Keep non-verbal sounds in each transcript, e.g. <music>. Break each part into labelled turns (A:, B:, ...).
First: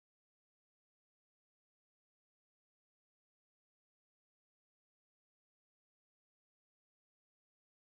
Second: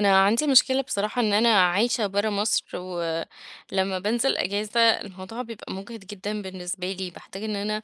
A: أنا عندي مشكلة بصراحة إن أنا عايشة برا مصر، ولمّا بانزل أجازة الموضوع بيبقى مُجهِد جدًا بالنسبة لي، باحتاج إن أنا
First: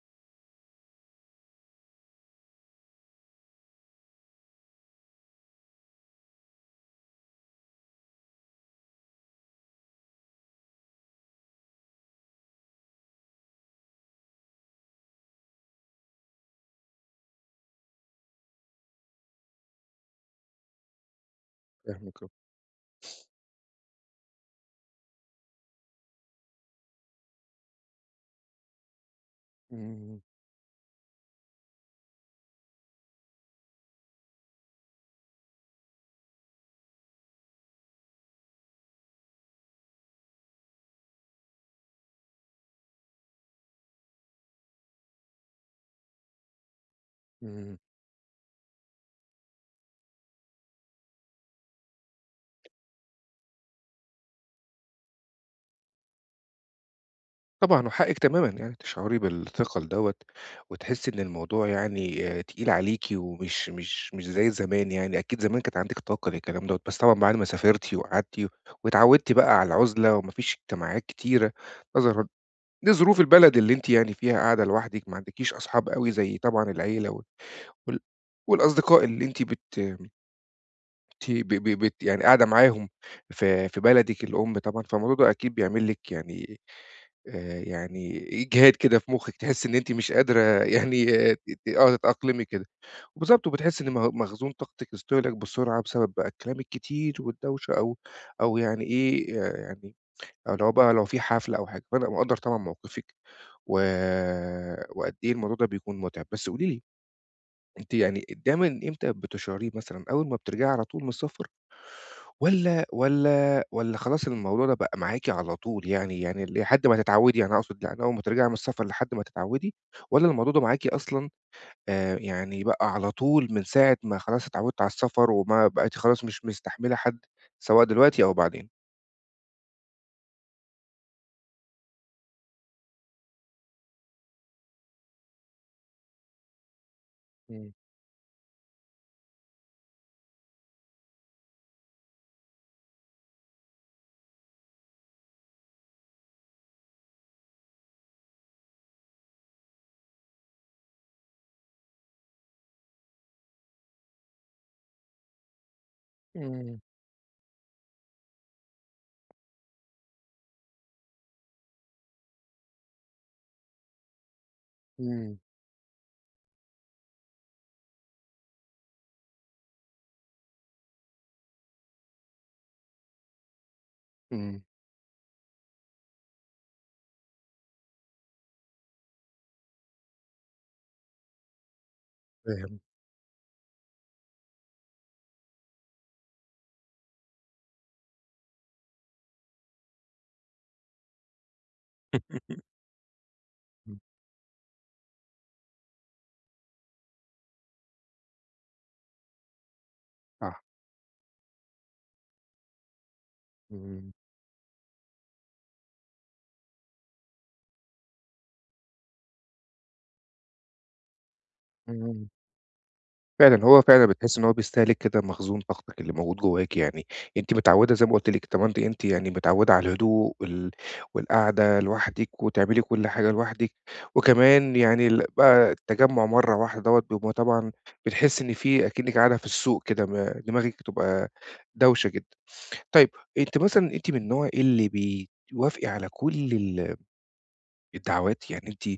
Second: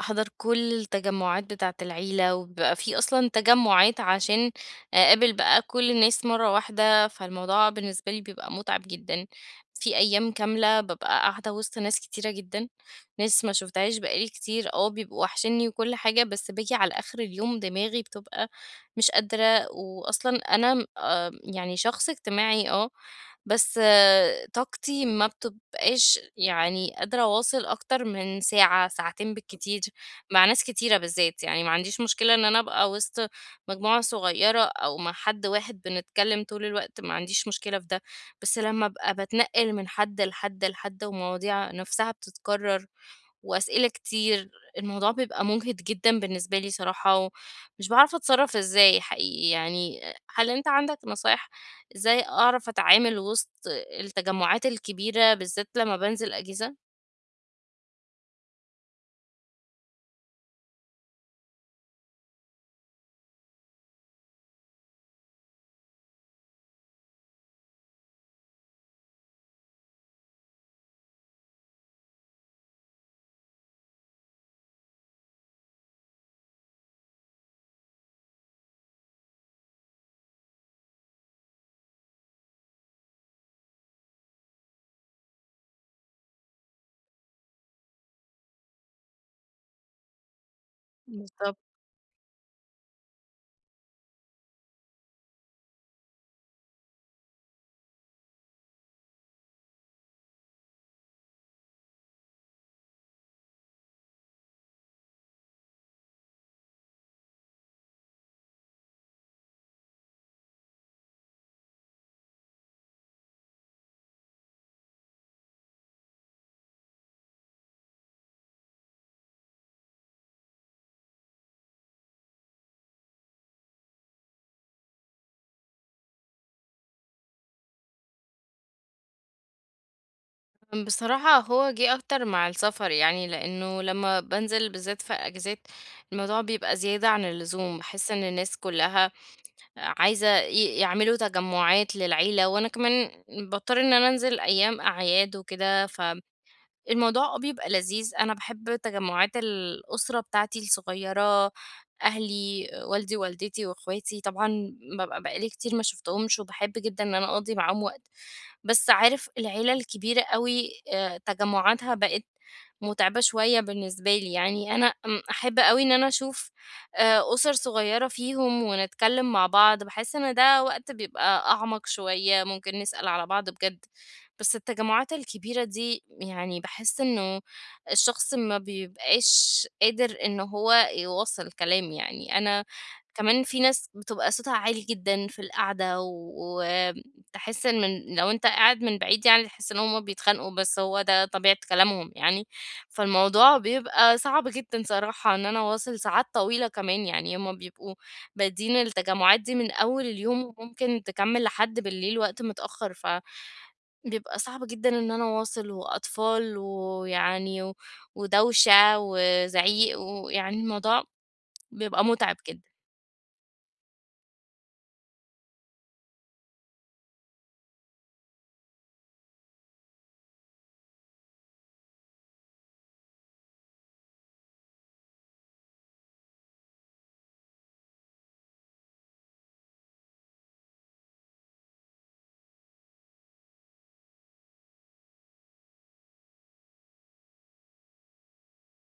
A: أحضر كل التجمُّعات بتاعة العيلة، وبيبقى في أصلًا تجمُّعات عشان أقابل بقى كل الناس مرّة واحدة، فالموضوع بالنسبة لي بيبقى مُتعب جدًا. في أيام كاملة بابقى قاعدة وسط ناس كتيرة جدًا، ناس ما شُفتهاش بقى لي كتير، آه بيبقوا وحشينّي وكل حاجة، بس باجي على آخر اليوم دماغي بتبقى مش قادرة، وأصلًا أنا يعني شخص
B: فاهمِك آه.
A: اجتماعي، بس طاقتي ما بتبقاش يعني قادرة أواصل أكتر من ساعة ساعتين بالكتير
B: إمم،
A: مع ناس كتيرة بالذات. يعني ما عنديش مشكلة إن أنا أبقى وسط مجموعة صغيرة أو مع حد واحد بنتكلم طول الوقت، ما عنديش مشكلة في ده، بس لما أبقى بتنقل من حد لحد لحد ومواضيع نفسها بتتكرر وأسئلة كتير الموضوع بيبقى مجهد جدا بالنسبة لي صراحة،
B: إمم.
A: ومش بعرف أتصرف إزاي حقيقي يعني. هل أنت عندك نصايح إزاي أعرف أتعامل وسط التجمعات الكبيرة بالذات لمّا بانزل أجازة؟
B: طبعًا وحقِّك تمامًا يعني تشعري بالثقل دوّة، وتحسّي إن الموضوع يعني تقيل عليكِ ومش مش مش زي زمان يعني، أكيد زمان كانت عندِك طاقة للكلام دوّة، بس طبعًا بعد ما سافرتِ وقعدتِ واتعوّدتِ بقى على العُزلة وما فيش اجتماعات كتيرة نظرًا لظروف البلد اللي أنتِ يعني فيها قاعدة لوحدِك، ما عندكيش أصحاب أوي زي طبعًا العيلة وال والأصدقاء اللي أنتِ بت أنتِ ب ب بت يعني قاعدة معاهم في بلدِك الأم طبعًا، فالموضوع ده أكيد بيعمل لِك يعني يعني إجهاد كده في مُخِّك، تحسّي إن أنتِ مش قادرة <laughs> يعني ت
A: بالضبط.
B: ت آه، تتأقلمي كده. وبالضبط، وبتحسّي إن مخزون طاقتِك استهلك بسرعة بسبب بقى الكلام الكتير والدوشة أو يعني إيه، يعني أو لو بقى لو في حفلة أو حاجة، فأنا مقدّر طبعًا موقفِك و وقد إيه الموضوع ده بيكون مُتعب. بس قولي لي، أنتِ يعني دايمًا إمتى بتشعري مثلًا، أول ما بترجعي على طول من السفر؟ والّا خلاص الموضوع ده بقى معاكِ على طول يعني، يعني لحد ما تتعوّدي، يعني أقصد يعني أول ما ترجعي من السفر لحد ما تتعوّدي، والّا الموضوع ده معاكِ أصلًا يعني بقى على طول من ساعة ما خلاص اتعوّدتِ على السفر وما بقيتِ خلاص مش مستحملة حد، سواء دلوقتي أو بعدين؟
A: بصراحة هو جِه أكتر مع السفر يعني، لإنه لمّا بانزل بالذات في أجازات، الموضوع بيبقى زيادة عن
B: إمم،
A: اللزوم، باحس إن الناس كلّها عايزة يعملوا تجمعات للعيلة، وأنا كمان باضطر إن أنا أنزل أيام أعياد وكده، ف الموضوع بيبقى لذيذ، أنا باحب تجمُّعات الأسرة بتاعتي الصغيّرة، أهلي، والدي ووالدتي وإخواتي، طبعًا بابقى بقى لي كتير ما شُفتهمش وباحب
B: إمم،
A: جدًا إن أنا أقضّي معاهم وقت، بس عارف العيلة الكبيرة أوي تجمُّعاتها بقت مُتعبة شوية بالنسبة لي، يعني أنا
B: إمم،
A: أحب أوي إن أنا أشوف أُسَر صغيّرة فيهم ونتكلّم مع بعض، باحس إن ده وقت بيبقى أعمق شوية، ممكن نسأل على بعض بجد. بس
B: إمم،
A: التجمعات الكبيرة دي يعني باحس إنه الشخص ما بيبقاش قادر إن هو يواصل كلام يعني. أنا
B: فاهم.
A: كمان في ناس بتبقى صوتها عالي جدًا في القعدة وتحس إن لو أنت قاعد من بعيد يعني تحس إن هم بيتخانقوا، بس هو ده طبيعة كلامهم يعني.
B: <laughs>
A: فالموضوع بيبقى صعب جدًا صراحة إن أنا أواصل ساعات طويلة كمان، يعني هم بيبقوا بادئين التجمعات دي من أول اليوم
B: آه.
A: وممكن تكمّل لحد بالليل وقت متأخر، ف
B: إمم،
A: بيبقى صعب جدًا إن أنا أواصل وأطفال ويعني ودوشة وزعيق، ويعني الموضوع بيبقى
B: إمم.
A: مُتعب جدًا.
B: فعلًا، هو فعلًا بتحسّي إن هو بيستهلك كده مخزون طاقتِك اللي موجود جواكِ يعني، أنتِ متعوّدة زي ما قُلت لِك، طالما أنتِ يعني متعوّدة على الهدوء والقعدة لوحدِك وتعملي كل حاجة لوحدِك، وكمان يعني ال بقى التجمُّع مرّة واحدة دوّة بيبقى طبعًا بتحسّي إن في أكنِّك قاعدة في السوق كده، ما دماغِك بتبقى دوشة جدًا. طيب، أنتِ مثلًا أنتِ من النوع اللي بتوافقي على كل الدعوات، يعني أنتِ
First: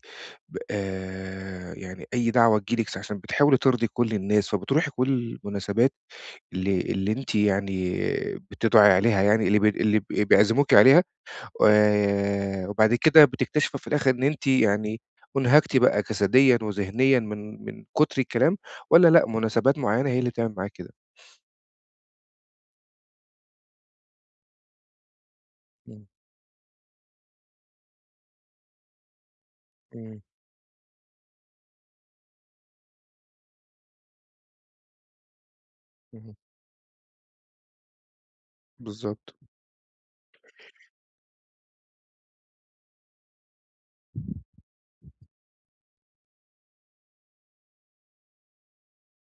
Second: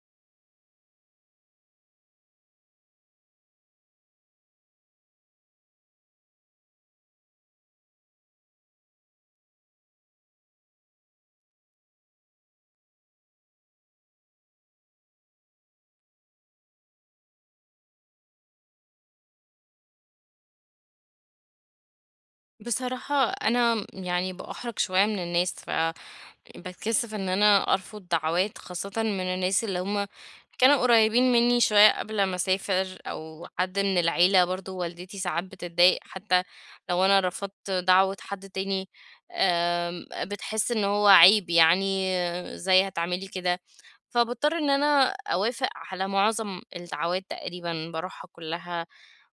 B: ب يعني أي دعوة تيجي لِك عشان بتحاولي ترضي كل الناس، فبتروحي كل المناسبات اللي أنتِ يعني بتدعي عليها يعني اللي ب اللي ب بيعزموكِ عليها، وبعد كده بتكتشفي في الآخر إن أنتِ يعني أُنهكتِ بقى جسديًا وذهنيًا من كتر الكلام، والّا لأ مناسبات معينة هي اللي بتعمل معاكِ كده؟
A: بصراحة أنا يعني بأُحرج شوية من الناس،
B: إمم،
A: فباتكسف إن أنا أرفض دعوات خاصةً من الناس اللي هُم
B: إمم،
A: كانوا قريبين مني شوية قبل ما أسافر، أو حد من العيلة برضه والدتي ساعات بتتضايق
B: اهم.
A: حتى لو أنا رفضت دعوة حد تاني،
B: بالضبط.
A: بتحس إن هو عيب يعني إزاي هتعملي كده؟ فباضطر إن أنا أوافق على معظم الدعوات تقريبًا باروحها كلّها،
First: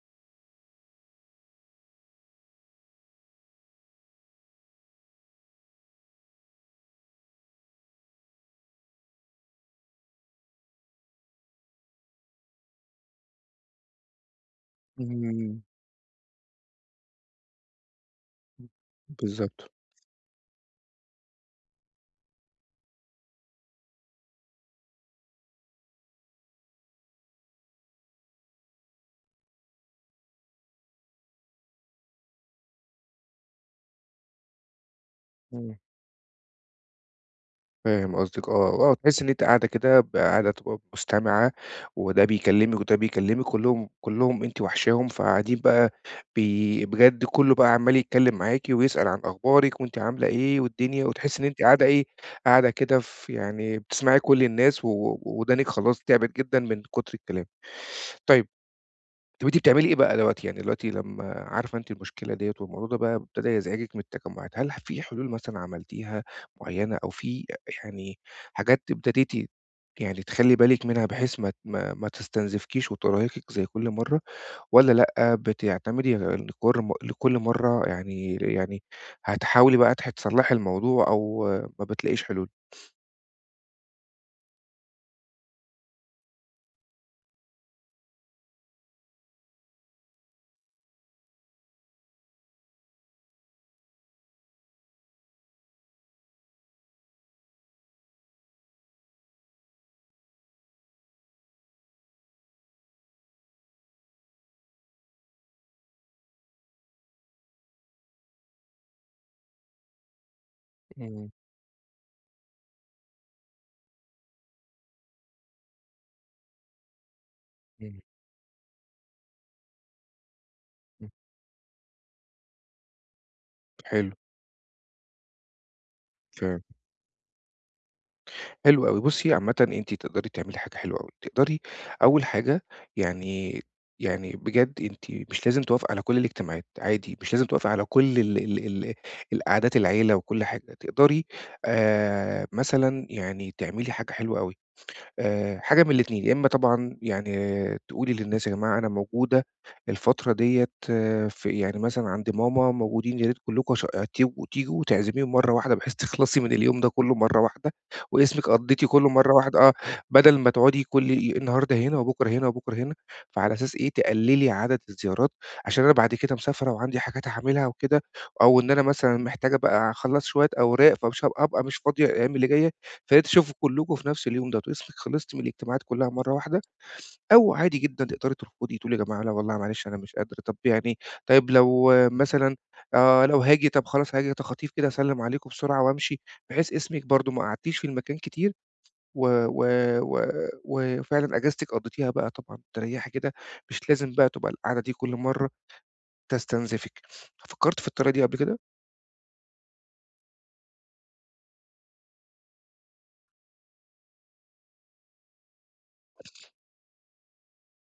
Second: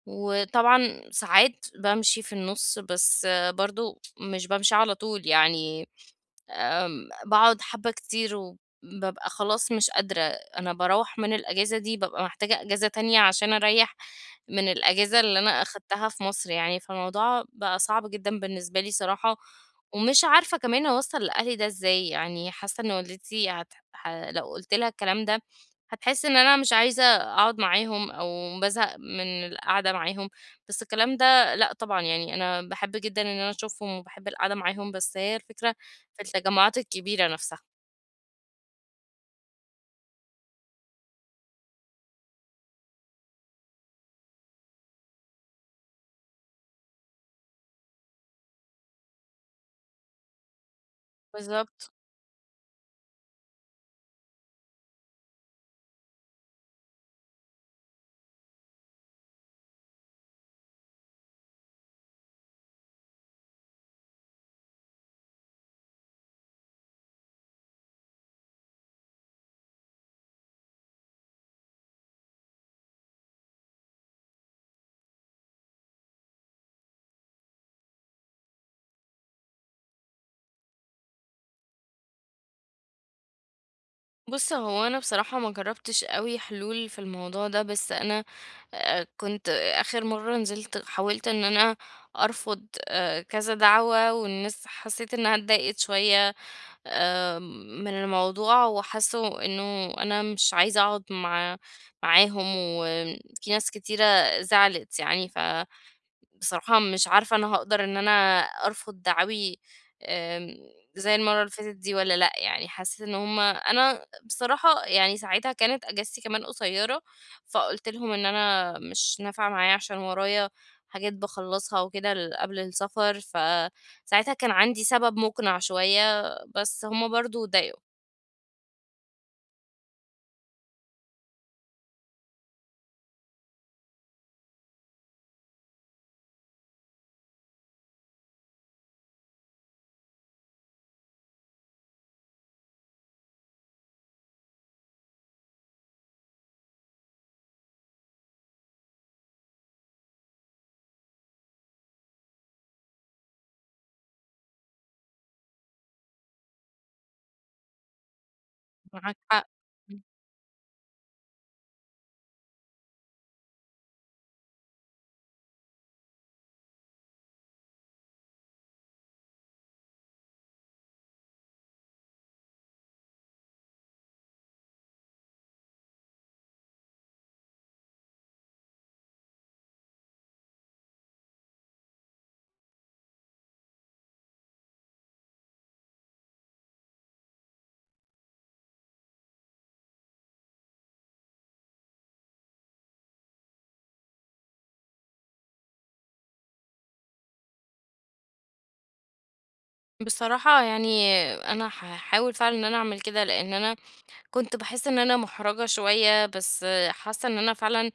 A: وطبعًا ساعات بامشي في النُص، بس برضه مش بامشي على طول يعني، باقعد حبّة كتير وبابقى خلاص مش قادرة، أنا باروّح من الأجازة دي بابقى محتاجة أجازة تانية عشان أريّح من الأجازة اللي أنا
B: إمم.
A: أخدتها في مصر يعني، فالموضوع بقى صعب جدًا بالنسبة لي صراحة،
B: بالضبط.
A: ومش عارفة كمان أوصّل لأهلي ده إزاي، يعني حاسة إن والدتي هت ح لو قُلت لها الكلام ده هتحس إن أنا مش عايزة أقعد معاهم أو بازهق من القعدة معاهم، بس الكلام ده لأ طبعًا، يعني أنا باحب جدًا إن أنا أشوفهم وباحب القعدة معاهم، بس هي الفكرة
B: إمم.
A: في التجمعات الكبيرة نفسها.
B: فاهم قصدِك، آه، آه، تحسّي إن أنتِ قاعدة كده قاعدة تبقى مستمعة، وده بيكلّمِك وده بيكلّمِك، كلّهم كلّهم أنتِ واحشاهم، فقاعدين بقى بجد كلّه بقى عمّال يتكلّم معاكِ ويسأل عن أخبارِك وأنتِ عاملة إيه والدنيا، وتحسّي إن أنتِ قاعدة
A: بالضبط.
B: إيه، قاعدة كده في يعني بتسمعي كل الناس و وودانِك خلاص تعبت جدًا من كُتر الكلام. طيب، طب، أنتِ بتعملي إيه بقى دلوقتي؟ يعني دلوقتي لمّا عارفة أنتِ المشكلة ديّة والموضوع ده بقى ابتدى يزعجِك من التجمُّعات، هل في حلول مثلًا عملتيها معيّنة أو في يعني حاجات ابتديتِ يعني تخلّي بالِك منها بحيث ما ت ما ما تستنزفكيش وترهقِك زي كل مرّة، والّا لأ، بتعتمدي لكر م لكل مرّة يعني هتحاولي بقى تصلّحي الموضوع أو ما بتلاقيش حلول؟
A: بُص، هو أنا بصراحة ما جرّبتش أوي حلول في الموضوع ده، بس أنا كنت آخر مرّة نزلت حاولت إن أنا أرفض كذا دعوة والناس حسّيت إنّها اتضايقت شوية آآ من الموضوع وحسّوا إنه أنا مش عايزة أقعد معاهم، وفي ناس كتيرة زعلت يعني، ف بصراحة مش عارفة أنا هاقدر إن أنا أرفض دعاوي، آمم، زي
B: إمم،
A: المرّة اللي فاتت دي والّا لأ، يعني حسّيت إن أنا بصراحة يعني ساعتها كانت أجازتي كمان قصيّرة، فقُلت
B: إمم،
A: لهم إن أنا مش نافعة معايا عشان ورايا
B: إمم،
A: حاجات باخلّصها وكده قبل السفر،
B: حلو،
A: فساعتها كان عندي سبب مُقنع شوية،
B: ف
A: بس هُم برضه اتضايقوا.
B: حلو أوي. بُصّي، عامةً أنتِ تقدري تعملي حاجة حلوة أوي، تقدري أول حاجة يعني بجد أنتِ مش لازم توافقي على كل الاجتماعات، عادي مش لازم توافقي على كل ال ال ال القعدات العيلة وكل حاجة، تقدري مثلًا يعني تعملي حاجة حلوة أوي. حاجة من الاتنين، يا إمّا طبعًا يعني تقولي للناس يا جماعة أنا موجودة الفترة ديّة في يعني مثلًا عند ماما، موجودين يا ريت كلّكم تيجوا، تعزميهم مرّة واحدة بحيث <laughs> تخلصي من اليوم ده كلّه مرّة واحدة، واسمِك قضّيتِ كلّه
A: معاك
B: مرّة واحدة آه، بدل ما تقعدي كل النهارده هنا وبُكرة هنا وبُكرة هنا، فعلى أساس إيه تقلّلي عدد الزيارات، عشان أنا بعد كده مسافرة وعندي حاجات هاعملها وكده، أو إن أنا مثلًا محتاجة بقى أخلّص شوية أوراق، فمش أبقى مش فاضية الأيام اللي جاية، فيا تشوفوا كلّكم في نفس اليوم ده، تقولي أصلِك خلصتِ من الاجتماعات كلّها مرّة واحدة، أو عادي جدًا تقدري ترفضي، تقولي يا جماعة لأ والله معلش أنا مش قادرة، طَب يعني طيب لو آه، مثلًا لو هاجي طَب خلاص هاجي تخاطيف كده، أسلّم عليكم بسرعة وأمشي، بحيث اسمِك برضه ما قعدتيش في المكان كتير و و و وفعلًا أجازتِك قضّيتيها بقى طبعًا مستريّحة كده، مش لازم بقى تبقى القعدة دي كل مرّة تستنزفِك. فكّرتِ في الطريقة دي قبل كده؟
A: بصراحة يعني أنا هاحاول فعلًا إن أنا أعمل كده، لإن أنا كنت باحس إن أنا مُحرَجة شوية، بس حاسة إن أنا فعلًا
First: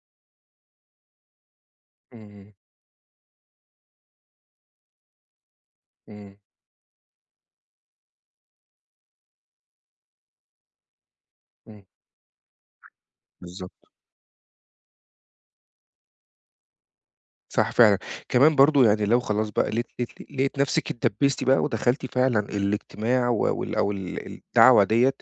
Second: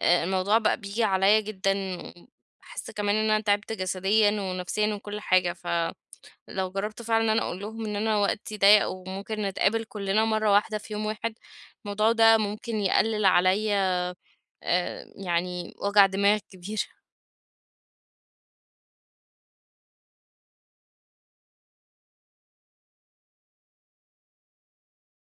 A: الموضوع بقى بييجي عليّا جدًا،
B: إمم،
A: باحس كمان إن أنا تعبت جسديًا ونفسيًا وكل حاجة، فلو
B: إمم،
A: جرّبت فعلًا إن أنا أقول لهم إن أنا وقتي ضيّق وممكن نتقابل كُلّنا مرّة واحدة في يوم واحد،
B: إمم،
A: الموضوع ده ممكن يقلِّل
B: بالضبط.
A: عليّا يعني وجع دماغ كبير.
B: صح فعلًا. كمان برضه يعني لو خلاص بقى لقيتِ نفسِك اتدبّستِ بقى ودخلتِ فعلًا الاجتماع و وال أو ال الدعوة ديّة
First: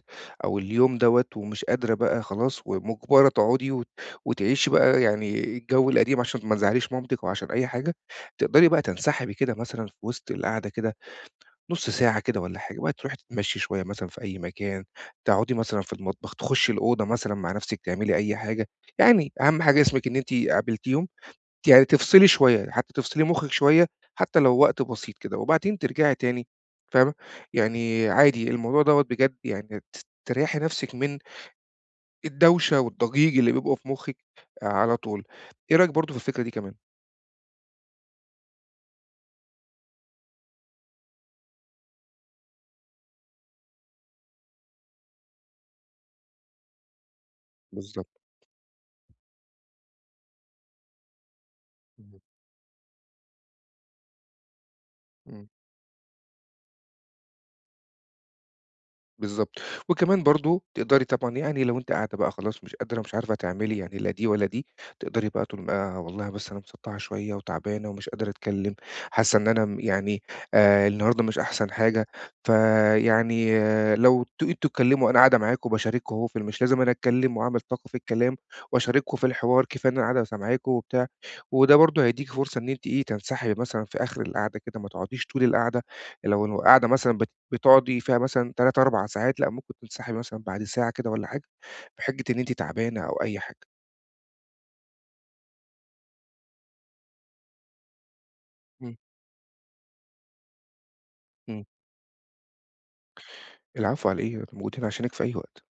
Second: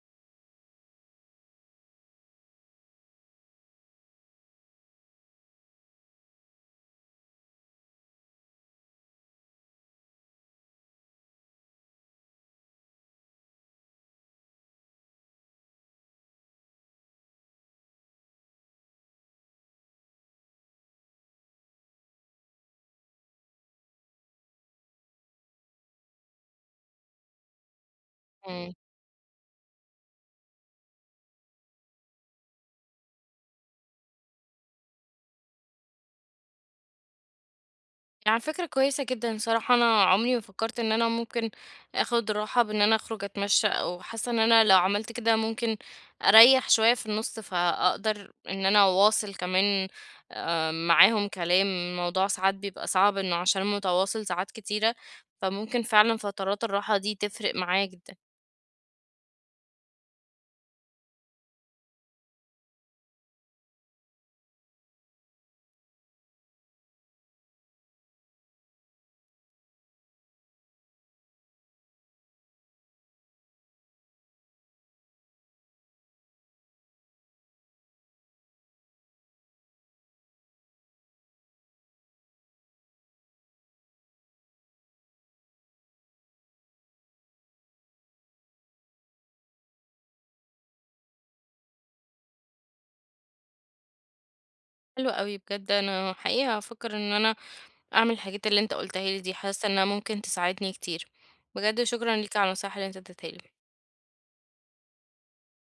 B: أو اليوم دوّة ومش قادرة بقى خلاص ومُجبرة تقعدي وتعيشي بقى يعني الجو القديم عشان ما تزعّليش مامتِك وعشان أي حاجة، تقدري بقى تنسحبي كده مثلًا في وسط القعدة كده نُص ساعة كده والّا حاجة، بقى تروحي تتمشّي شوية مثلًا في أي مكان، تقعدي مثلًا في المطبخ، تخُشّي الأوضة مثلًا مع نفسِك تعملي أي حاجة، يعني أهم حاجة اسمِك إن أنتِ قابلتيهم، يعني تفصلي شوية، حتى تفصلي مُخِّك شوية، حتى لو وقت بسيط كده، وبعدين ترجعي تاني، فاهمة؟ يعني عادي
A: إمم.
B: الموضوع دوّة بجد يعني تريّحي نَفْسِك من الدوشة والضجيج اللي بيبقوا في مُخِّك على طول. إيه رأيك برضه في الفكرة دي كمان؟
A: يعني فكرة كويسة جدا صراحة، أنا عمري ما فكرت إن أنا ممكن أخد راحة بإن أنا أخرج أتمشى أو حاسة إن أنا لو عملت كده ممكن أريح شوية في النص
B: بالضبط،
A: فأقدر إن أنا أواصل كمان معاهم كلام
B: إمم،
A: الموضوع ساعات بيبقى صعب إنه عشان متواصل ساعات كتيرة،
B: إمم.
A: فممكن فعلا فترات الراحة دي تفرق معايا جدا.
B: بالضبط. وكمان برضه تقدري طبعًا يعني لو أنتِ قاعدة بقى خلاص مش قادرة ومش عارفة تعملي يعني لا دي ولا دي، تقدري بقى تقولي لها والله بس أنا مسطّعة شوية وتعبانة ومش قادرة أتكلّم، حاسة إن أنا يعني النهارده مش أحسن حاجة، فيعني آه لو أنتم اتكلّموا أنا قاعدة معاكم وباشارككم أهو، في ال مش لازم أنا أتكلّم وأعمل طاقة في الكلام وأشارككم في الحوار، كفاية إن أنا قاعدة سامعاكم وبتاع، وده برضه هيدّيكِ فرصة إن أنتِ إيه، تنسحبي مثلًا في آخر القعدة كده، ما تقعديش طول القعدة لو قاعدة مثلًا بتقعدي فيها مثلًا 3، 4 ساعات، لأ ممكن تنسحبي مثلًا بعد ساعة كده والّا حاجة، بحجة إن أنتِ تعبانة أو أي حاجة.
A: حلو قوي بجد، أنا حقيقة هفكر إن أنا أعمل الحاجات اللي أنت
B: إمم،
A: قلتها لي دي، حاسة إنها ممكن تساعدني كتير.
B: إمم.
A: بجد شكرا ليك على النصايح اللي أنت اديتها لي.
B: العفو على إيه، أنا موجود هنا عشانِك في أي وقت.